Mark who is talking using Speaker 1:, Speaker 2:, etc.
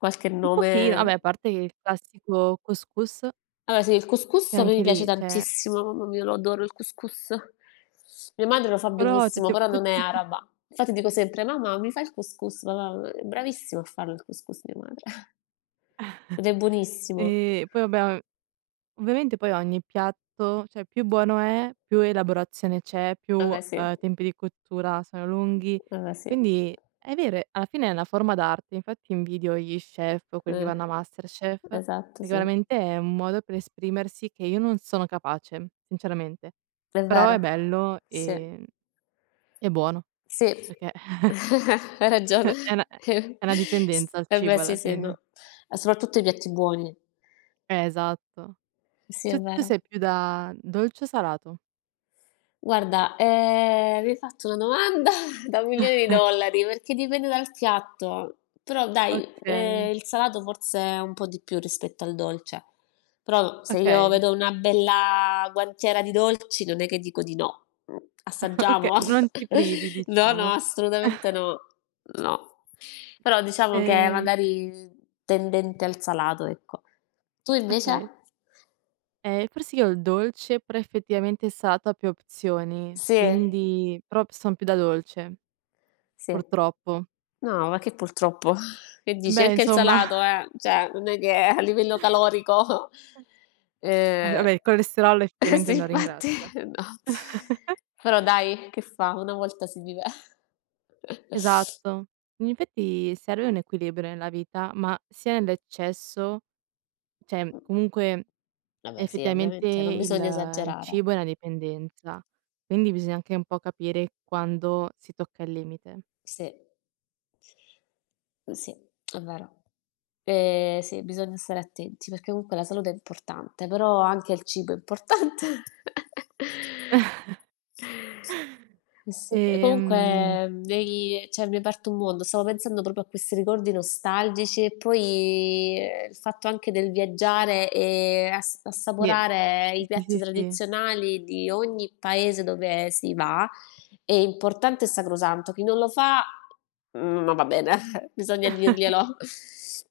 Speaker 1: Qualche
Speaker 2: Un pochin vabbè
Speaker 1: nome?
Speaker 2: a parte il classico cous cous
Speaker 1: Allora sì, il cous
Speaker 2: che
Speaker 1: cous a me mi
Speaker 2: anche
Speaker 1: piace
Speaker 2: lì, cioè
Speaker 1: tantissimo, mamma mia, lo adoro il cous cous. Mia madre lo fa
Speaker 2: Però
Speaker 1: benissimo,
Speaker 2: tutto p
Speaker 1: però non è
Speaker 2: tutti i p
Speaker 1: araba. Infatti dico sempre: "Mamma, mi fa il cous cous?" Ma mam è bravissima a farlo il cous cous mia madre. Ed è buonissimo.
Speaker 2: E poi vabbè o ovviamente poi ogni piatto cioè più buono è, più elaborazione c'è, più,
Speaker 1: A me sì.
Speaker 2: uhm, tempi di cottura sono lunghi,
Speaker 1: Eh, sì.
Speaker 2: quindi è vero e alla fine è una forma d'arte, infatti invidio gli chef o quelli che
Speaker 1: Mh.
Speaker 2: vanno a MasterChef,
Speaker 1: Esatto,
Speaker 2: perché
Speaker 1: sì.
Speaker 2: veramente è un modo per esprimersi che io non sono capace sinceramente,
Speaker 1: È
Speaker 2: però
Speaker 1: vero,
Speaker 2: è bello,
Speaker 1: sì.
Speaker 2: ehm, e buono,
Speaker 1: Sì,
Speaker 2: perché
Speaker 1: hai ragione.
Speaker 2: È una è è una
Speaker 1: s
Speaker 2: dipendenza il
Speaker 1: eh beh,
Speaker 2: cibo
Speaker 1: sì,
Speaker 2: alla
Speaker 1: sì,
Speaker 2: fine.
Speaker 1: no, ma soprattutto i piatti buoni.
Speaker 2: Ehm, esatto.
Speaker 1: Eh sì,
Speaker 2: S
Speaker 1: è
Speaker 2: tu
Speaker 1: vero.
Speaker 2: sei più da dolce o salato?
Speaker 1: Guarda, ehm, mi hai fatto una domanda da milioni di dollari, perché dipende dal piatto. Però dai,
Speaker 2: Okay.
Speaker 1: ehm, il salato forse è un po' di più rispetto al dolce. Però se io
Speaker 2: Okay.
Speaker 1: vedo una bella guantiera di dolci, non è che dico di no, mhmm,
Speaker 2: Oka
Speaker 1: assaggiamo?
Speaker 2: non ti privi
Speaker 1: No, no,
Speaker 2: diciamo.
Speaker 1: assolutamente no, no. Però diciamo che
Speaker 2: Ehm
Speaker 1: magari, mhmm, tendente al salato, ecco. Tu
Speaker 2: Okay.
Speaker 1: invece?
Speaker 2: Ehm, forse io il dolce, però effettivamente il salato ha più opzioni,
Speaker 1: Sì.
Speaker 2: quindi però p son più da dolce,
Speaker 1: Sì.
Speaker 2: purtroppo.
Speaker 1: No, ma che purtroppo, che
Speaker 2: Eh,
Speaker 1: dici?
Speaker 2: beh
Speaker 1: Anche il
Speaker 2: insomma.
Speaker 1: salato, eh, cioè, non è che a livello calorico,
Speaker 2: Ah
Speaker 1: ehm
Speaker 2: vabbè, il colesterolo
Speaker 1: eh
Speaker 2: effettivamente
Speaker 1: sì,
Speaker 2: non
Speaker 1: infatti
Speaker 2: ringrazia.
Speaker 1: no. Però dai che fa? Una volta si vive.
Speaker 2: Esatto. In effetti serve un equilibrio nella vita, ma sia nell'eccesso, cioè, comunque,
Speaker 1: Vabbè sì, e
Speaker 2: effettivamente,
Speaker 1: ovviamente, non
Speaker 2: il
Speaker 1: bisogna
Speaker 2: il
Speaker 1: esagerare.
Speaker 2: cibo è una dipendenza, quindi bisogna anche un po' capire quando si tocca il limite.
Speaker 1: Sì. Mh, sì, è vero. Eh sì, bisogna stare attenti perché comunque la salute è importante, però anche il cibo è importante. Eh, sì. E
Speaker 2: Ehm
Speaker 1: comunque mi hai cioè mi hai aperto un mondo, stavo pensando proprio a questi ricordi nostalgici e poi, ehm, il fatto anche del viaggiare e ass
Speaker 2: Ni,
Speaker 1: assaporare i
Speaker 2: sì, sì,
Speaker 1: piatti
Speaker 2: sì, sì.
Speaker 1: tradizionali di ogni paese dove si va, è importante e sacrosanto. Chi non lo fa, mhmm, non va bene, bisogna dirglielo.